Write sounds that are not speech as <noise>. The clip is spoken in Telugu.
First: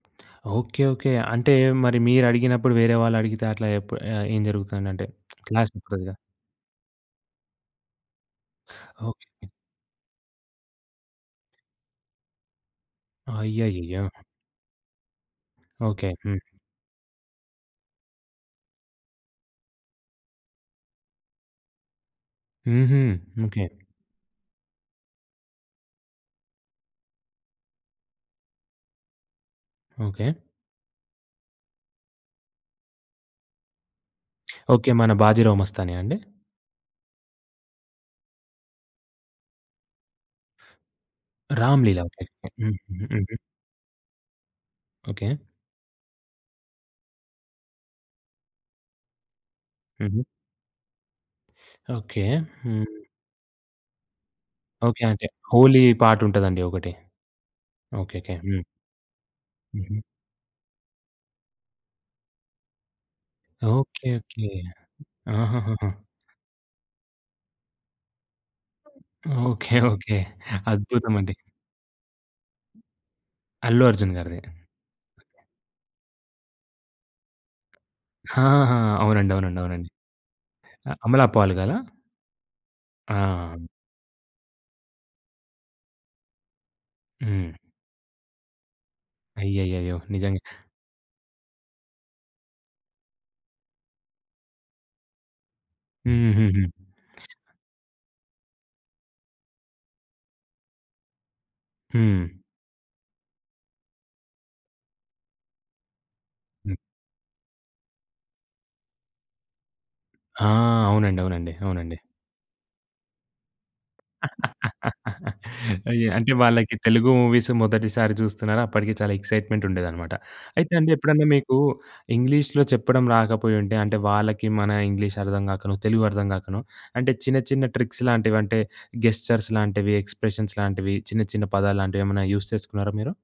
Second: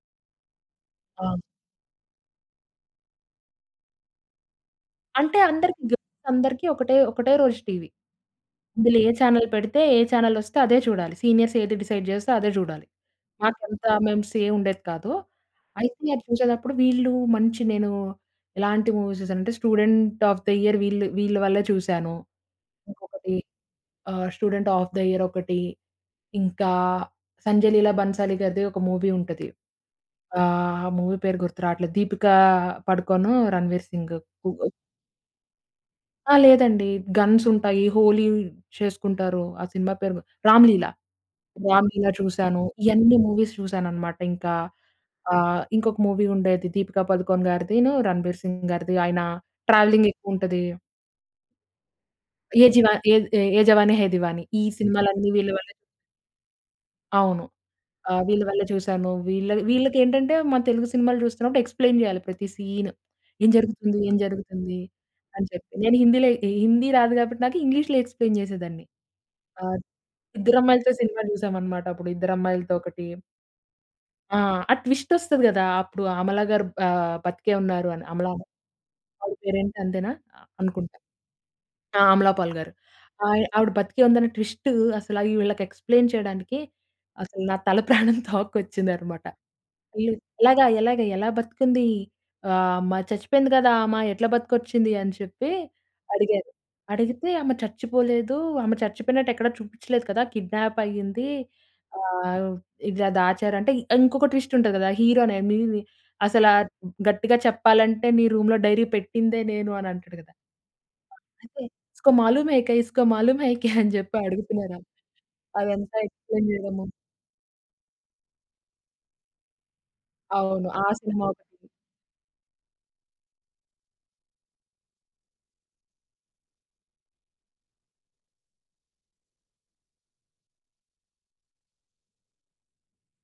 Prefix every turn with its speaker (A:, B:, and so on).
A: ఓకే. ఓకే.
B: అవును.
A: అంటే మరి మీరు అడిగినప్పుడు వేరే వాళ్ళు అడిగితే అట్లా ఎప్పు ఆ! ఏం జరుగుతుందంటే
B: అంటే
A: <smacks lips> క్లాస్
B: అందరికి
A: ఓప్పుకొదుగా.
B: గర్ల్స్ అందరికి ఒకటే, ఒకటే రోజు టీవీ. ఇందులో ఏ
A: ఓకే.
B: Channel
A: okay.
B: పెడితే, ఏ చానెల్ వస్తే అదే చూడాలి. సీనియర్స్ ఏది డిసైడ్ జేస్తే అదే జూడాలి. మాకు అంత
A: అయ్యయ్యయ్యో!
B: మెమ్స్ ఏమి ఉండేది కాదు,
A: ఓకే.
B: అయితే
A: హ్మ్.
B: చూసేటప్పుడు వీళ్ళు మంచి నేను ఎలాంటి మూవీస్ చూసానంటే 'స్టూడెంట్ ఒఎఫ్ ద యియర్' వీళ్ళు వీళ్ళ వల్లే చూసాను,
A: హుహు.
B: ఇంకొకటి
A: ఓకే.
B: ఆహ్, 'స్టూడెంట్ ఒఎఫ్ ద యియర్' ఒకటి, ఇంకా 'సంజయ్ లీలా భన్సాలి' గారిది ఒక మూవీ ఉంటది.
A: ఓకే.
B: ఆహ్, మూవీ పేరు గుర్తు రావట్లేదు దీపిక పడుకోను 'రణ్వీర్ సింగ్'
A: ఓకే. మన 'బాజీరావ్ మస్తాని' అండి.
B: ఆ! లేదండి గన్స్ ఉంటాయి. 'హోలీ' చేసుకుంటారు. ఆ సినిమా పేరు గు 'రామ్‌లీల,
A: 'రామ్‌ లీల'
B: రా‌మ్‌లీల'
A: ఓకే.
B: చూసాను.
A: హుహు.
B: ఇయన్నీ
A: హుహు.
B: మూవీస్ చూసానన్నమాట. ఇంకా
A: ఓకే.
B: ఆహ్, ఇంకొక మూవీ ఉండేది 'దీపిక పదుకోన్' గారిదిను 'రణబీర్ సింగ్' గారిది ఆయన ట్రావెలింగ్
A: హుహు.
B: ఎక్కువ ఉంటది.
A: ఓకే.
B: ఏ జీవ
A: హ్మ్.
B: ఏ 'ఏ జవాని హే దివాని' ఈ
A: ఓకే. అంటే
B: సినిమా‌లన్నీ వీళ్ళ వల్లె
A: 'హోలీ' పాట్ ఉంటదండి ఒకటి.
B: అవును.
A: ఓకే.
B: ఆహ్,
A: ఓకే.
B: వీళ్ళ
A: హ్మ్.
B: వల్లె చూసాను. వీళ్ళ
A: హుహు.
B: వీళ్ళకేంటంటే మన తెలుగు సినిమాలు చూస్తున్నప్పుడు ఎక్స్‌ప్లైన్ జేయాలి. ప్రతి సీన్ ఏం జరుగుతుంది?
A: ఓకే.
B: ఏం
A: ఓకే.
B: జరుగుతుంది? అని చెప్పి నేను
A: ఆహహహ!
B: హిందీలో హిందీ రాదు కాబట్టి, నాకు ఇంగ్లీష్‌లో ఎక్స్‌ప్లైన్ జేసేదాన్ని.
A: ఓకే.
B: ఆహ్,
A: ఓకే.
B: ఇద్దరు అమ్మాయిలతో
A: అద్భుతం
B: సినిమా
A: అండి.
B: చూసామన్నమాట. అప్పుడు ఇద్దరు అమ్మాయిలతో ఒకటి
A: 'అల్లు అర్జున్'
B: ఆ!
A: గారిది.
B: ఆ ట్విస్ట్ వొస్తది గదా! అప్పుడు అమల గారు ఆహ్, బతికే ఉన్నారు అని అమలన
A: ఆ! అవునండి.
B: ఆవిడ పేరు
A: అవునండి.
B: ఏంటి
A: అవునండి.
B: అంతేనా
A: ఆ
B: అనుకుంటా.
A: అమలా పాల్ గాల?
B: ఆ! 'అమలా పాల్' గారు ఆహ్,
A: ఆ!
B: ఆవిడ బ్రతికే ఉందని ట్విస్ట్ అసల వీళ్ళకి ఎక్స్‌ప్లైన్ చేయడానికి అసలు
A: హ్మ్.
B: నా తల ప్రాణం తోక్కొచ్చిందన్నమాట.
A: అయ్యయ్యయ్యో!
B: వీళు
A: నిజంగా
B: "ఎలాగా ఎలాగా ఎలా బతికింది ఆహ్, మ చచ్చిపోయింది కదా! ఆమ ఎట్లా బతికొచ్చింది" అని చెప్పి అడిగారు.
A: హుహుహు.
B: అడిగితే ఆమె చచ్చిపోలేదు ఆమె చచ్చిపోయినట్టు ఎక్కడా చూపించలేదు కదా! కిడ్నాప్ అయ్యింది.
A: హ్మ్.
B: ఆహ్, ఇలా దాచారు అంటే ఇ ఇంకొక ట్విస్ట్ ఉంటది కదా! హీరో అనేని అసల
A: హ్మ్.
B: గట్టిగా చెప్పాలంటే నీ "రూమ్‌లో డైరీ పెట్టిందే నేను" అని అంటాడు కదా!
A: ఆ!
B: ఆ!
A: అవునండి. అవునండి.
B: అయితే
A: అవునండి.
B: ఇస్కొ మాలుం హేకే ఇస్కొ మాలుం హేకే అని చెప్పి అడుగుతున్నారు అలు.
A: <laughs>
B: అదంతా
A: అయ్యో! అంటే
B: ఎక్స్‌ప్లైన్
A: వాళ్ళకి
B: చేయడము.
A: తెలుగు మూవీస్ మొదటిసారి చూస్తున్నారు అప్పటికి చాలా ఎక్స్‌జైట్‌మెంట్ ఉండేది అన్నమాట.
B: అవును
A: అయితే
B: ఆ!
A: అండి ఎప్పుడన్నా
B: సినిమా
A: మీకు
B: ఒకటి.
A: ఇంగ్లీష్‌లో చెప్పడం రాకపోయుంటే, అంటే వాళ్ళకి మన ఇంగ్లీష్ అర్థం గాకనొ తెలుగు అర్థం గాకనో అంటే చిన్న, చిన్న ట్రిక్స్ లాంటివి అంటే గెస్చర్స్ లాంటివి ఎక్స్‌ప్రష‌న్స్ లాంటివి చిన్న, చిన్న పదాలు లాంటివి ఏమైనా యూజ్ చేసుకున్నారా మీరు?